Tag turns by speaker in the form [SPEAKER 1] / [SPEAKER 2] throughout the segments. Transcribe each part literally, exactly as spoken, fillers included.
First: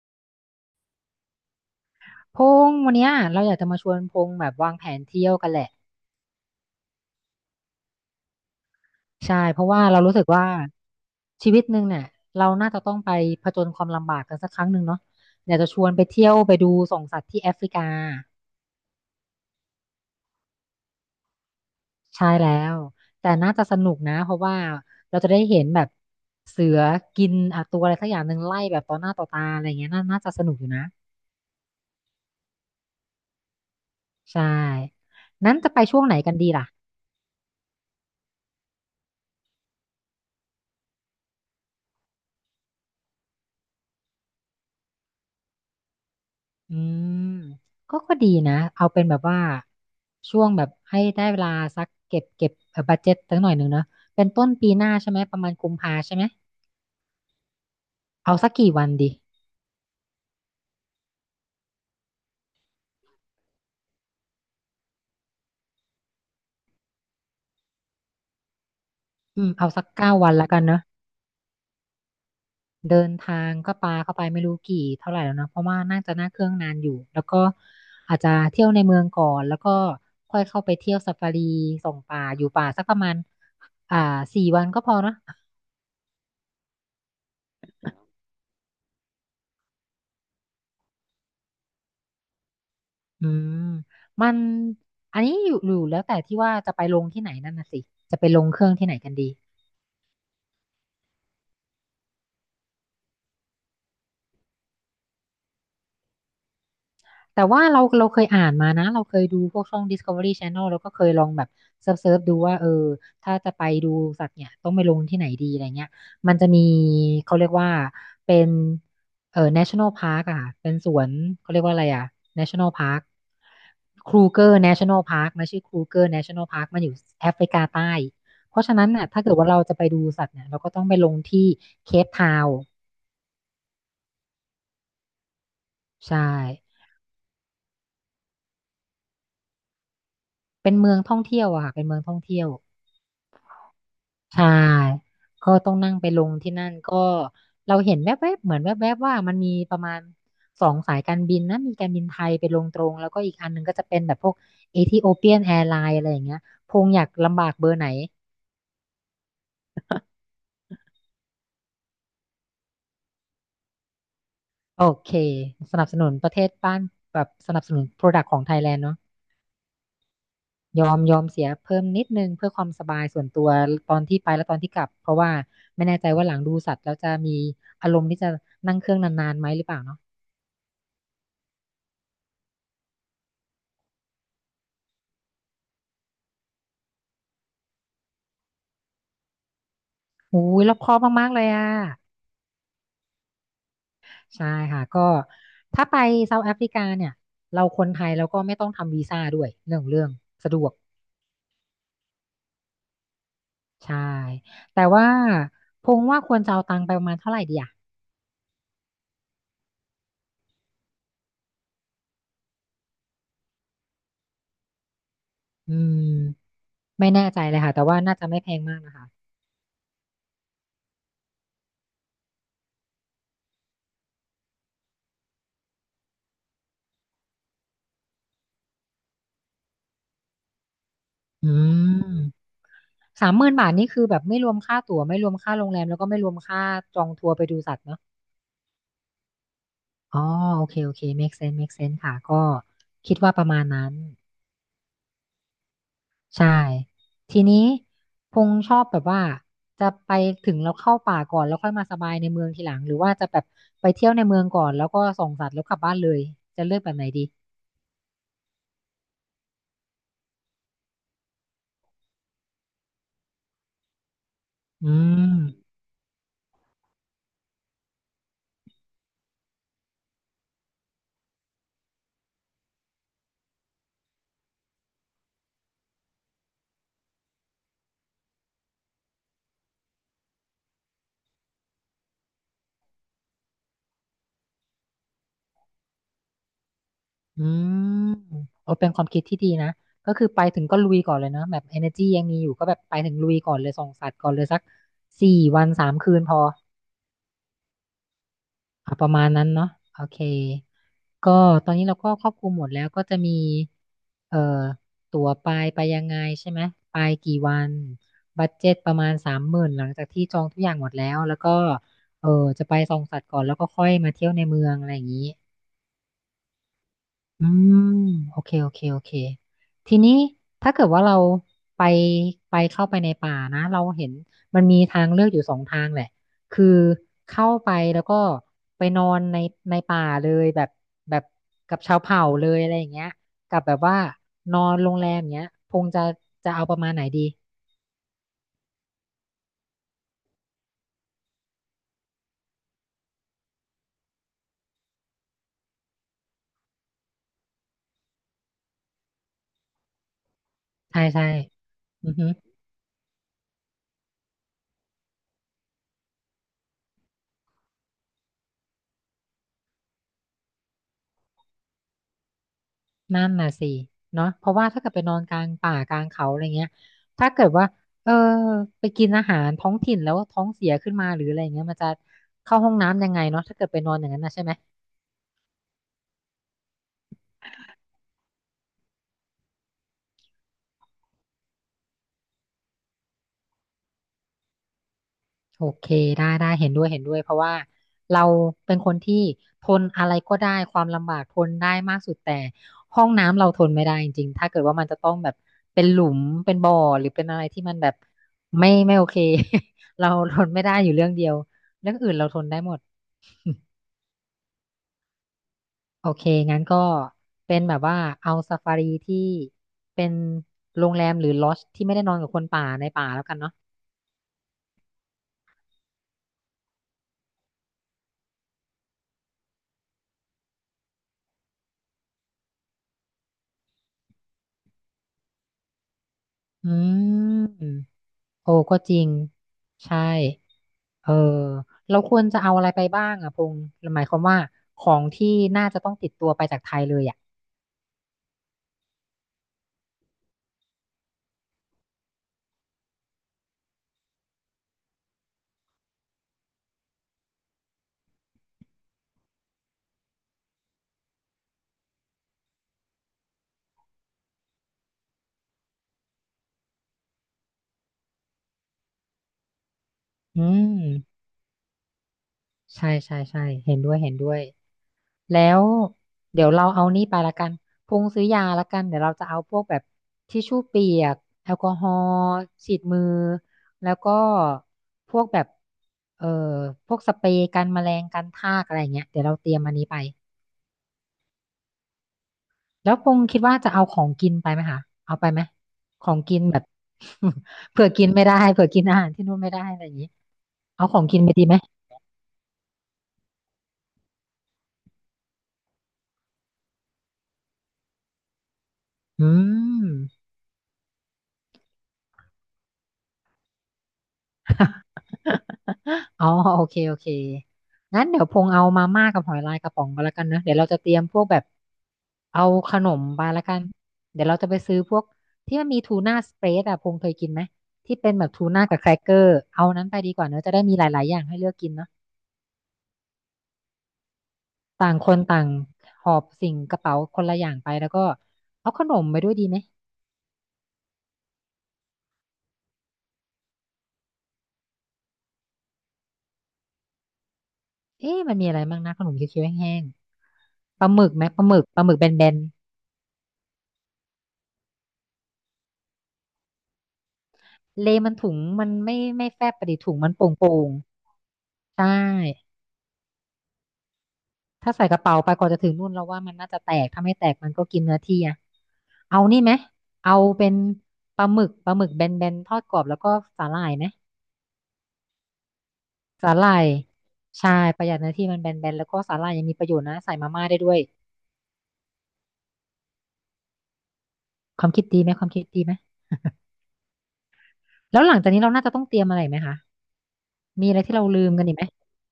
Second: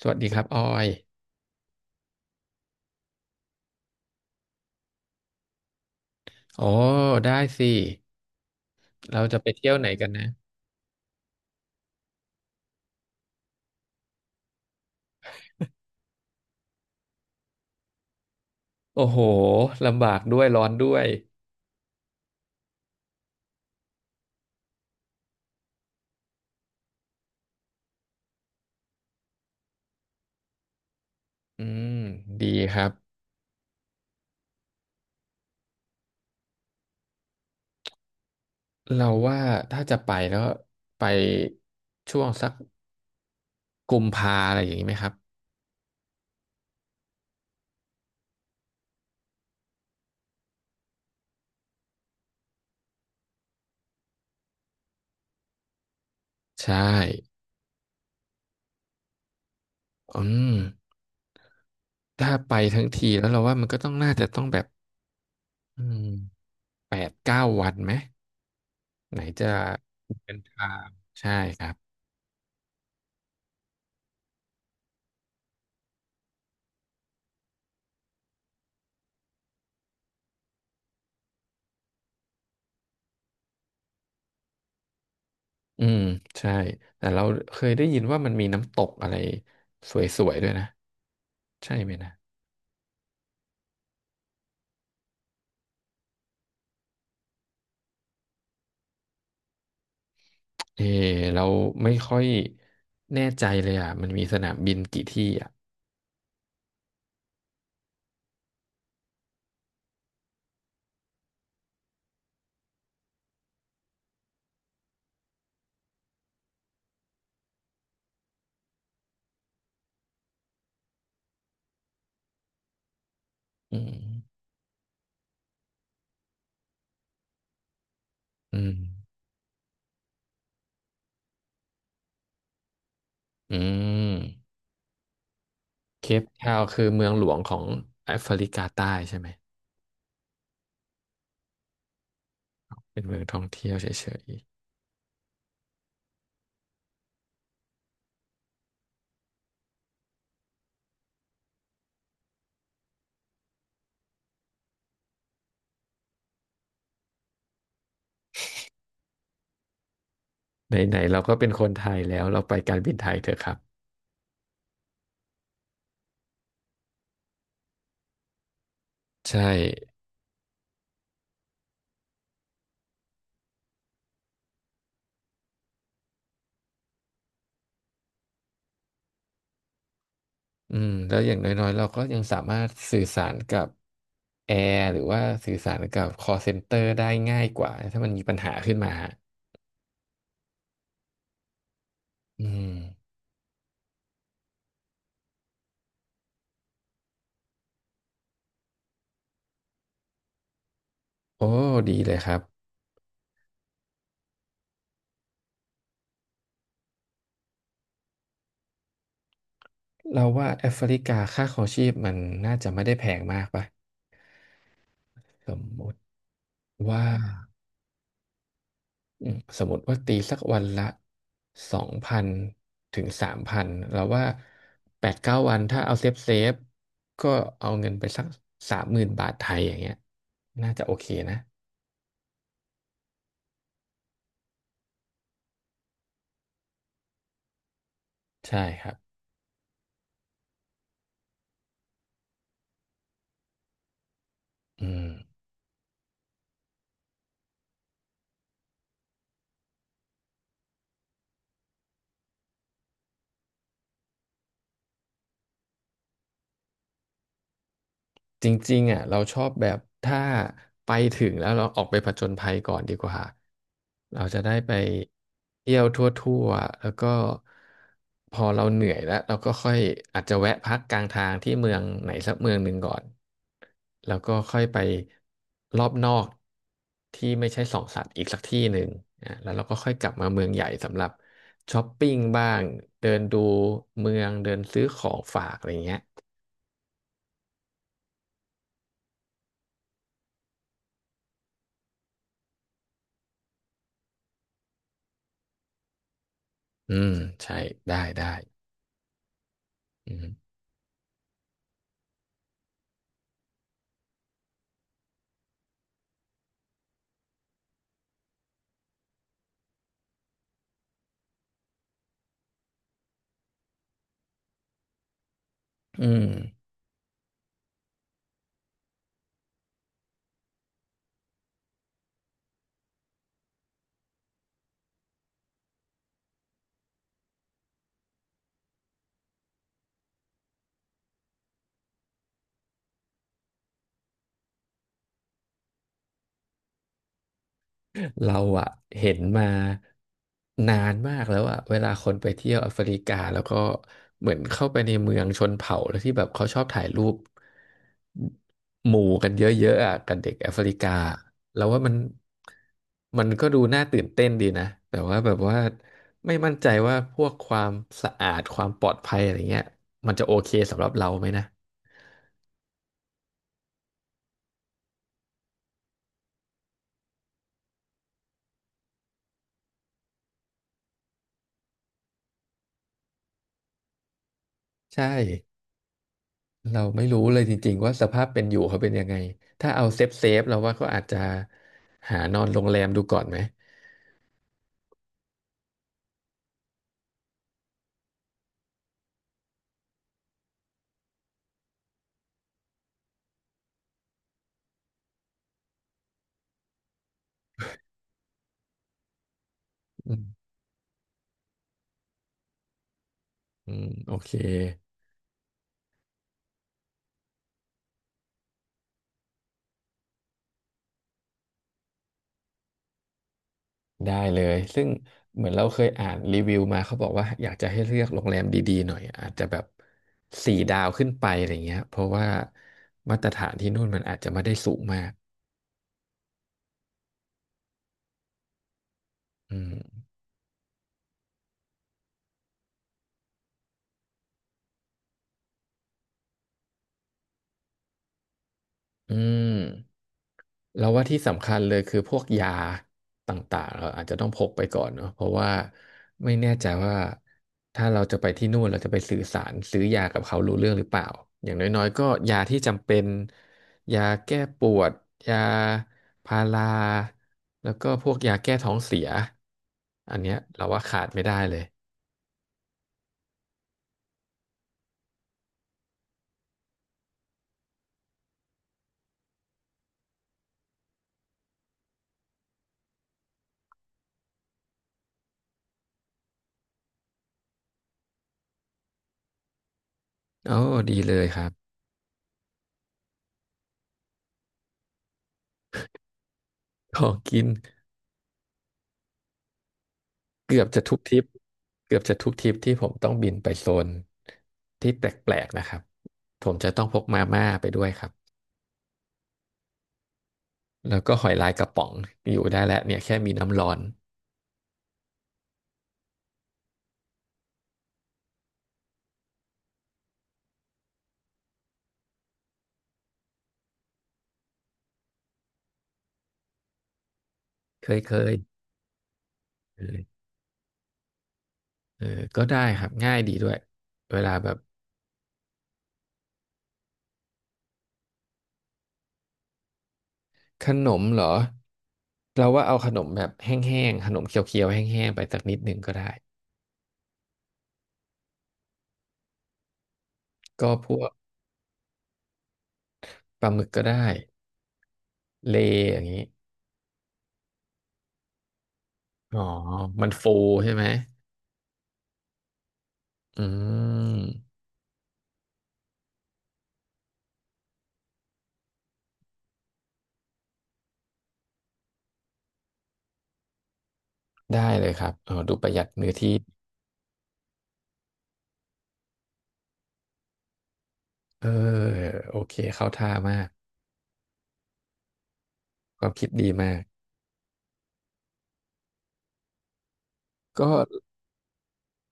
[SPEAKER 1] สวัสดีครับออย
[SPEAKER 2] พงษ์วันเนี้ยเราอยากจะมาชวนพงษ์แบบวางแผนเที่ยวกันแหละ
[SPEAKER 1] โอ้ได้สิ เราจะ
[SPEAKER 2] ใช่
[SPEAKER 1] ไป
[SPEAKER 2] เพ
[SPEAKER 1] เที่
[SPEAKER 2] ราะ
[SPEAKER 1] ยว
[SPEAKER 2] ว่า
[SPEAKER 1] ไหน
[SPEAKER 2] เรา
[SPEAKER 1] กัน
[SPEAKER 2] รู้สึ
[SPEAKER 1] นะ
[SPEAKER 2] กว่าชีวิตหนึ่งเนี่ยเราน่าจะต้องไปผจญความลำบากกันสักครั้งหนึ่งเนาะอยากจะชวนไปเที่ยวไปดูส่องสัตว์ที่แอฟริกา
[SPEAKER 1] โอ้โหลำบากด้วยร้อนด้วย
[SPEAKER 2] ใช่แล้วแต่น่าจะสนุกนะเพราะว่าเราจะได้เห็นแบบเสือกินอ่ะตัวอะไรสักอย่างหนึ่งไล่แบบต่อหน้าต่อตาอะไรเงี้ยน่าน่าจะสนุกอยู่นะ
[SPEAKER 1] อืมดีครับ
[SPEAKER 2] ใช่นั้นจะไปช่วงไหนกันดีล่ะ
[SPEAKER 1] เราว่าถ้าจะไปแล้วไปช่วงสักกุมภาอะไรอย่างนี้ไหมครับ
[SPEAKER 2] อืมก็ก็ดีนะเอาเป็นแบบว่าช่วงแบบให้ได้เวลาสักเก็บเก็บเอ่อบัดเจ็ตสักหน่อยหนึ่งเนาะเป็นต้นปีหน้าใช่ไหมประมาณกุมภาใช่ไหม
[SPEAKER 1] ใช่
[SPEAKER 2] เอาสักกี่วันดี
[SPEAKER 1] อืมถ้าไปทั้งทีแล้วเราว่ามันก็ต้องน่าจะต้องแบบอืมแปดเก้าวันไหมไหน
[SPEAKER 2] อื
[SPEAKER 1] จะ
[SPEAKER 2] มเอาสักเก้าวั
[SPEAKER 1] เดิ
[SPEAKER 2] น
[SPEAKER 1] น
[SPEAKER 2] แล้วกัน
[SPEAKER 1] ทา
[SPEAKER 2] เนาะ
[SPEAKER 1] งใช่ครับ
[SPEAKER 2] เดินทางก็ปาเข้าไปไม่รู้กี่เท่าไหร่แล้วเนาะเพราะว่าน่าจะนั่งเครื่องนานอยู่แล้วก็อาจจะเที่ยวในเมืองก่อนแล้วก็ค่อยเข้าไปเที่ยวซาฟารีส่องป่าอยู่ป่าสักประมาณอ่าสี่วันก็พอเนาะ
[SPEAKER 1] อืมใช่แต่เราเคยได้ยินว่ามันมีน้ำตกอะไรสวยๆด้วยนะ ใช่ไหมนะ
[SPEAKER 2] อืมมันอันนี้อยู่อยู่แล้วแต่ที่ว่าจะไปลงที่ไหนนั่นน่ะสิ
[SPEAKER 1] เออเราไม่ค่อยแน่ใจเลยอ่ะมันมีสนามบินกี่ที่อ่ะ
[SPEAKER 2] แต่ว่าเราเราเคยอ่านมานะเราเคยดูพวกช่อง Discovery Channel แล้วก็เคยลองแบบเซิร์ฟเซิร์ฟดูว่าเออถ้าจะไปดูสัตว์เนี่ยต้องไปลงที่ไหนดีอะไรเงี้ยมันจะมีเขาเรียกว่าเป็นเอ่อ National Park อะค่ะเป็นสวนเขาเรียกว่าอะไรอะ National Park
[SPEAKER 1] อืม
[SPEAKER 2] คร u g e r National Park มันชื่อครูเกอร์ National Park มันอยู่แอฟริกาใต้เพ
[SPEAKER 1] อื
[SPEAKER 2] ราะฉะ
[SPEAKER 1] ม
[SPEAKER 2] นั้นน่ะถ้าเกิดว่าเราจะไปดูสัตว์เนี่ยเราก็ต้องไปลงที่เคปทาวน์
[SPEAKER 1] อืมเค
[SPEAKER 2] ใช่
[SPEAKER 1] ปทาวน์คือเมืองหลวงของแอฟริกาใต้ใช่ไหม
[SPEAKER 2] เป็นเมืองท่องเที่ยวอะค่ะเป็นเมืองท่องเที่ยว
[SPEAKER 1] เป็นเมืองท่องเที่ยวเฉ
[SPEAKER 2] ใช่
[SPEAKER 1] ย
[SPEAKER 2] ก็ต้องนั่งไปลงที่นั่นก็เราเห็นแวบๆเหมือนแวบๆว่ามันมีประมาณสองสายการบินนะมีการบินไทยไปลงตรงแล้วก็อีกอันหนึงก็จะเป็นแบบพวกเอธิโอเปียนแอร์ไลน์อะไรอย่างเงี้ยพงอยากลำบากเบอร์ไหน
[SPEAKER 1] ๆไหนๆเราก็เป็นคนไทยแล้วเราไปการบินไทยเถอะครับ
[SPEAKER 2] โอเคสนับสนุนประเทศบ้านแบบสนับสนุนโปรดักต์ของไทยแลนด์เนาะ
[SPEAKER 1] ใช่
[SPEAKER 2] ยอมยอมเสียเพิ่มนิดนึงเพื่อความสบายส่วนตัวตอนที่ไปและตอนที่กลับเพราะว่าไม่แน่ใจว่าหลังดูสัตว์แล้วจะมีอารมณ์ที่จะนั่งเครื่องนานๆไหมหรือเปล่าเนาะ
[SPEAKER 1] อืมแล้วอย่างน้อยๆเราก็ยังสามารถสื่อสารกับแอร์หรือว่าสื่อสารกับ call center ได้ง่ายกว่า ถ้ามันมีปัญหาขึ้นมา
[SPEAKER 2] โอ้ยรอบคอบมากๆเลยอ่ะ
[SPEAKER 1] อืม
[SPEAKER 2] ใช่ค่ะก็ถ้าไปเซาท์แอฟริกาเนี่ยเราคนไทยเราก็ไม่ต้องทำวีซ่าด้วยเรื่องเรื่องสะดวก
[SPEAKER 1] โอ้ดีเลยครับ
[SPEAKER 2] ใช่แต่ว่าพงว่าควรจะเอาตังค์ไปประมาณเท่าไหร่ดีอ่ะ
[SPEAKER 1] เราว่าแอฟริกาค่าครองชีพมันน่าจะไม่ได้แพงมากป่ะสม
[SPEAKER 2] อื
[SPEAKER 1] มติ
[SPEAKER 2] ม
[SPEAKER 1] ว่า
[SPEAKER 2] ไม่แน่ใจเลยค่ะแต่ว่าน่าจะไม่แพงมากนะคะ
[SPEAKER 1] อืมสมมติว่าตีสักวันละสองพันถึงสามพันเราว่าแปดเก้าวันถ้าเอาเซฟเซฟก็เอาเงินไปสักสามหมื่นบาทไทยอย่างเงี้ยน่าจะโอเคนะ
[SPEAKER 2] อืมสามหมื่นบาทนี่คือแบบไม่รวมค่าตั๋วไม่รวมค่าโรงแรมแล้วก็ไม่รวมค่าจองทัวร์ไปดูสัตว์เนาะ
[SPEAKER 1] ใช่ครับ
[SPEAKER 2] อ๋อโอเคโอเค make sense make sense ค่ะก็คิดว่าประมาณนั้น
[SPEAKER 1] อืม
[SPEAKER 2] ใช่ทีนี้พงษ์ชอบแบบว่าจะไปถึงเราเข้าป่าก่อนแล้วค่อยมาสบายในเมืองทีหลังหรือว่าจะแบบไปเที่ยวในเมืองก่อนแล้วก็ส่องสัตว์แล้วกลับบ้านเลยจะเลือกแบบไหนดี
[SPEAKER 1] จริงๆอ่ะเราชอบแบบถ้าไปถึงแล้วเราออกไปผจญภัยก่อนดีกว่าเราจะได้ไป
[SPEAKER 2] อืม
[SPEAKER 1] เที่ยวทั่วๆแล้วก็พอเราเหนื่อยแล้วเราก็ค่อยอาจจะแวะพักกลางทางที่เมืองไหนสักเมืองหนึ่งก่อนแล้วก็ค่อยไปรอบนอกที่ไม่ใช่สองสัตว์อีกสักที่หนึ่งอ่ะแล้วเราก็ค่อยกลับมาเมืองใหญ่สำหรับช้อปปิ้งบ้างเดินดูเมืองเดินซื้อของฝากอะไรเงี้ย
[SPEAKER 2] อืมโอ้เป็นความคิดที่ดีนะก็คือไปถึงก็ลุยก่อนเลยเนอะแบบ energy ยังมีอยู่ก็แบบไปถึงลุยก่อนเลยส่องสัตว์ก่อนเลยสักสี่วันสามคืนพอ
[SPEAKER 1] อืมใช่ได้ได้
[SPEAKER 2] อ่ะประมาณนั้นเนาะโอ
[SPEAKER 1] อื
[SPEAKER 2] เค
[SPEAKER 1] ม
[SPEAKER 2] ก็ตอนนี้เราก็ครอบคลุมหมดแล้วก็จะมีเอ่อตั๋วไปไปยังไงใช่ไหมไปกี่วันบัดเจ็ตประมาณสามหมื่นหลังจากที่จองทุกอย่างหมดแล้วแล้วก็เออจะไปส่องสัตว์ก่อนแล้วก็ค่อยมาเที่ยวในเมืองอะไรอย่างนี้
[SPEAKER 1] อืม
[SPEAKER 2] อืมโอเคโอเคโอเคทีนี้ถ้าเกิดว่าเราไปไปเข้าไปในป่านะเราเห็นมันมีทางเลือกอยู่สองทางแหละคือเข้าไปแล้วก็ไปนอนในในป่าเลยแบบแบบกับชาวเผ่าเลยอะไรอย่างเงี้ยกับแบบว่านอนโรงแรมอย่างเงี้ยคงจะจะเอาประมาณไหนดี
[SPEAKER 1] เราอะเห็นมานานมากแล้วอะเวลาคนไปเที่ยวแอฟริกาแล้วก็เหมือนเข้าไปในเมืองชนเผ่าแล้วที่แบบเขาชอบถ่ายรูปหมู่กันเยอะๆอะกับเด็กแอฟริกา
[SPEAKER 2] ใช่ใช่
[SPEAKER 1] แล้วว่ามัน
[SPEAKER 2] อือฮึ
[SPEAKER 1] มันก็ดูน่าตื่นเต้นดีนะแต่ว่าแบบว่าไม่มั่นใจว่าพวกความสะอาดความปลอดภัยอะไรเงี้ยมันจะโอเคสำหรับเราไหมนะ
[SPEAKER 2] นั่นน่ะสิเนาะเพราะว่าถ้าเกิดไปนอนกลางป่ากลางเขาอะไรเงี้ยถ้าเกิดว่าเออไปกินอาหารท้องถิ่นแล้วท้องเสียขึ้นมาหรืออะไรเงี้ยมันจะเข้าห้องน้ำยังไงเนาะถ้าเกิดไปนอนอย่างนั้นนะใช่ไหม
[SPEAKER 1] ใช่ เราไม่รู้เลยจริงๆว่าสภาพเป็นอยู่เขาเป็นยังไง ถ้าเอาเซฟเซฟเราว่าเขาอาจจะหานอนโรงแรมดูก่อนไหม
[SPEAKER 2] โอเคได้ได้เห็นด้วยเห็นด้วยเพราะว่าเราเป็นคนที่ทนอะไรก็ได้ความลำบากทนได้มากสุดแต่ห้องน้ำเราทนไม่ได้จริงๆถ้าเกิดว่ามันจะต้องแบบเป็นหลุมเป็นบ่อหรือเป็นอะไรที่มันแบบไม่ไม่โอเค เรา
[SPEAKER 1] อืม
[SPEAKER 2] ทนไม่ได้อยู่เรื่องเดียวเรื่องอื่นเราทนได้หมด
[SPEAKER 1] อืมโอเค
[SPEAKER 2] โอเค งั้นก็เป็นแบบว่าเอาซาฟารีที่เป็นโรงแรมหรือลอดจ์ที่ไม่ได้นอนกับคนป่าในป่าแล้วกันเนาะ
[SPEAKER 1] ได้เลย ซึ่งเหมือนเราเคยอ่านรีวิวมาเขาบอกว่าอยากจะให้เลือกโรงแรมดีๆหน่อยอาจจะแบบสี่ดาวขึ้นไปอะไรเงี้ยเพราะว่ามาตรฐานที่นู่นมันอาจจะไม่ได้สูงมาก
[SPEAKER 2] อืม โอ้ก็จริง
[SPEAKER 1] อื
[SPEAKER 2] ใช่
[SPEAKER 1] ม
[SPEAKER 2] เออ เราควรจะเอาอะไรไปบ้างอะพงษ์หมายความว่าของที่น่าจะต้องติดตัวไปจากไทยเลยอะ
[SPEAKER 1] อืม เราว่าที่สำคัญเลยคือพวกยาต่างๆเราอาจจะต้องพกไปก่อนเนอะเพราะว่าไม่แน่ใจว่าถ้าเราจะไปที่นู่นเราจะไปสื่อสารซื้อยากับเขารู้เรื่องหรือเปล่าอย่างน้อยๆก็ยาที่จำเป็นยาแก้ปวดยาพาราแล้วก็พวกยาแก้ท้องเสียอันเนี้ย
[SPEAKER 2] อื
[SPEAKER 1] เราว่าขาด
[SPEAKER 2] ม
[SPEAKER 1] ไม่ได้เลย
[SPEAKER 2] ใช่ ใช่ ใช่ เห็นด้วยเห็นด้วย แล้วเดี๋ยวเราเอานี่ไปละกันพงซื้อยาละกันเดี๋ยวเราจะเอาพวกแบบทิชชู่เปียกแอลกอฮอล์ฉีดมือแล้วก็พวกแบบเอ่อพวกสเปรย์กันแมลงกันทากอะไรอย่างเงี้ยเดี๋ยวเราเตรียมอันนี้ไป
[SPEAKER 1] โอ้ดีเลยครับ
[SPEAKER 2] แล้วพงคิดว่าจะเอาของกินไปไหมคะเอาไปไหมของกินแบบ
[SPEAKER 1] ของกิน
[SPEAKER 2] เผื่อกินไม่ได้เผื่อกินอาหารที่นู่นไม่ได้อะไรอย่างงี้
[SPEAKER 1] เกือบจะ
[SPEAKER 2] เอา
[SPEAKER 1] ทุ
[SPEAKER 2] ขอ
[SPEAKER 1] ก
[SPEAKER 2] ง
[SPEAKER 1] ท
[SPEAKER 2] กิ
[SPEAKER 1] ริ
[SPEAKER 2] น
[SPEAKER 1] ป
[SPEAKER 2] ไปดีไหม
[SPEAKER 1] เกือบจะทุกทริปที่ผมต้องบินไปโซนที่แปลกๆนะครับผมจะต้องพกมาม่าไปด้วยครับ
[SPEAKER 2] อืม
[SPEAKER 1] แล้วก็หอยลายกระป๋องอยู่ได้แล้วเนี่ยแค่มีน้ำร้อน
[SPEAKER 2] อ๋อโอเคโอเคงั้นเดี๋ยวพงเอามาม่ากับหอยลายกระป๋องกัแล้วกันเนอะเดี๋ยวเราจะเตรียมพวกแบบเอาขนมไปแล้วกันเดี๋ยวเราจะไปซื้อพวกที่มันมีทูน่าสเปรดอะพงเคยกินไหม
[SPEAKER 1] เค
[SPEAKER 2] ที่
[SPEAKER 1] ย
[SPEAKER 2] เป็
[SPEAKER 1] เค
[SPEAKER 2] นแบบ
[SPEAKER 1] ย
[SPEAKER 2] ทูน่ากับแครกเกอร์เอานั้นไปดี
[SPEAKER 1] เออ
[SPEAKER 2] กว่าเนอะจะได้มีหลาย ๆ อย่างให้เลือกกินเนอะ
[SPEAKER 1] เออก็ได้ครับง่ายดีด้วยเวลาแบบ
[SPEAKER 2] ต่างคนต่างหอบสิ่งกระเป๋าคนละอย่างไปแล้วก็เอาขนมไปด้วยดีไหม
[SPEAKER 1] ขนมเหรอเราว่าเอาขนมแบบแห้งๆขนมเคี้ยวๆแห้งๆไปสักนิดหนึ่งก็ได้
[SPEAKER 2] เอ๊ะมันมีอะไรบ้างนะขนมเคี้ยวๆแห้ง
[SPEAKER 1] ก็
[SPEAKER 2] ๆป
[SPEAKER 1] พ
[SPEAKER 2] ลาห
[SPEAKER 1] ว
[SPEAKER 2] มึ
[SPEAKER 1] ก
[SPEAKER 2] กไหมปลาหมึกปลาหมึกแบนๆ
[SPEAKER 1] ปลาหมึกก็ได้เลอย่างนี้
[SPEAKER 2] เลมันถุงมันไม่ไม่
[SPEAKER 1] อ๋อ
[SPEAKER 2] แฟบไปดิถุง
[SPEAKER 1] มั
[SPEAKER 2] มั
[SPEAKER 1] น
[SPEAKER 2] นโป่
[SPEAKER 1] ฟู
[SPEAKER 2] งๆ่ง
[SPEAKER 1] ใช่ไหม
[SPEAKER 2] ใช่
[SPEAKER 1] อืม
[SPEAKER 2] ถ้าใส่กระเป๋าไปกว่อนจะถึงนู่นเราว่ามันน่าจะแตกถ้าไม่แตกมันก็กินเนื้อที่อะเอานี่ไหมเอาเป็นปลาหมึกปลาหมึกแบนๆทอดกรอบแล้วก็สาหร่ายไหม
[SPEAKER 1] ได้เลยครับเออดูประหยัดเนื้อ
[SPEAKER 2] สา
[SPEAKER 1] ที่
[SPEAKER 2] หร่ายใช่ประหยัดเนื้อที่มันแบนๆแล้วก็สาหร่ายยังมีประโยชน์นะใส่มาม่าได้ด้วย
[SPEAKER 1] เออ โอเค เข้าท่ามาก
[SPEAKER 2] ความคิดดีไหมความคิดดีไหม
[SPEAKER 1] ความคิดดีมาก
[SPEAKER 2] แล้วหลังจากนี้เราน่าจะต้องเตรียมอะไรไหมคะ
[SPEAKER 1] ก็
[SPEAKER 2] มีอะไรที่เราลืมกันอีกไหม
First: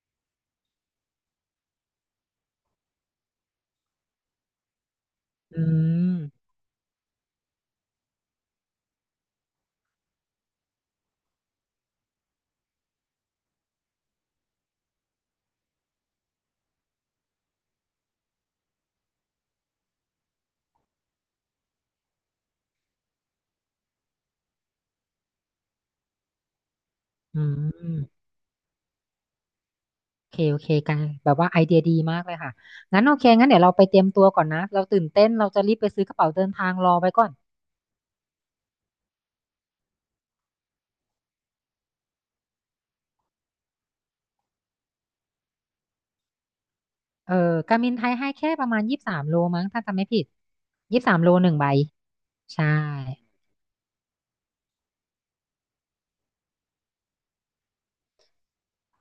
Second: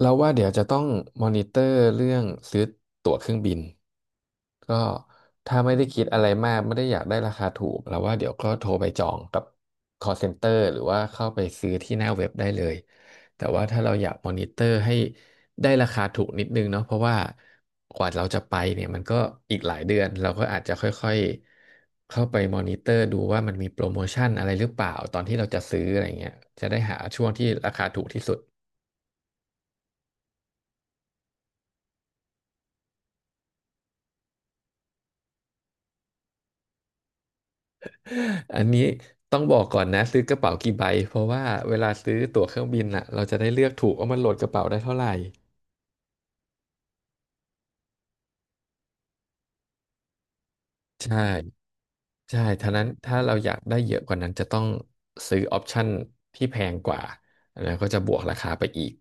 [SPEAKER 1] เราว่าเดี๋ยวจะต้องมอนิเตอร์เรื่องซื้อตั๋วเครื่องบินก็ถ้า
[SPEAKER 2] อื
[SPEAKER 1] ไม่ได้คิด
[SPEAKER 2] ม
[SPEAKER 1] อะไรมากไม่ได้อยากได้ราคาถูกเราว่าเดี๋ยวก็โทรไปจองกับ call center หรือว่าเข้าไปซื้อที่หน้าเว็บได้เลยแต่ว่าถ้าเราอยากมอนิเตอร์ให้ได้ราคาถูกนิดนึงเนาะเพราะว่ากว่าเราจะไปเนี่ยมันก็อีกหลายเดือนเราก็อาจจะค่อยๆเข้าไปมอนิเตอร์ดูว่ามันมีโปรโมชั่นอะไรหรือเปล่าตอนที่เราจะซื้ออะไรเงี้ยจะได้หาช่วง
[SPEAKER 2] อื
[SPEAKER 1] ที่ราคาถูก
[SPEAKER 2] ม
[SPEAKER 1] ที่สุด
[SPEAKER 2] โอเคโอเคกันแบบว่าไอเดียดีมากเลยค่ะงั้นโอเคงั้นเดี๋ยวเราไปเตรียมตัวก่อนนะเราตื่นเต้นเราจะรีบไปซื้อกระเป๋าเดินทางรอไว้ก่อน
[SPEAKER 1] อันนี้ต้องบอกก่อนนะซื้อกระเป๋ากี่ใบเพราะว่าเวลาซื้อตั๋วเครื่องบินอ่ะเราจะได้เลือกถูกว่ามันโหลดกระเป๋าได้เท่าไหร่
[SPEAKER 2] เออการบินไทยให้แค่ประมาณยี่สิบสามโลมั้งถ้าจำไม่ผิดยี่สิบสา
[SPEAKER 1] ใช่
[SPEAKER 2] มโลหนึ่งใบ
[SPEAKER 1] ใช่
[SPEAKER 2] ใช่
[SPEAKER 1] ท่านั้นถ้าเราอยากได้เยอะกว่านั้นจะต้องซื้อออปชั่นที่แพงกว่าแล้วก็จะบวกราคาไปอีก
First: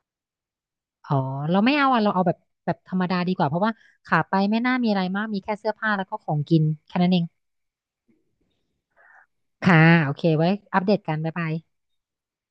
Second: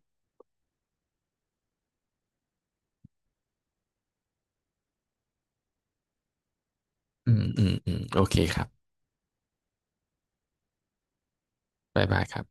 [SPEAKER 2] อ๋อเราไม่เอาอ่ะเราเอาแบบแบบธรรมดาดีกว่าเพราะว่าขาไปไม่น่ามีอะไรมากมีแค่เสื้อผ้าแล้วก็ของกินแค่นั้นเอง
[SPEAKER 1] อืมอืมอืมโอเคครับ
[SPEAKER 2] ค่ะโอเคไว้อัปเดตกันบ๊ายบาย
[SPEAKER 1] บ๊ายบายครับ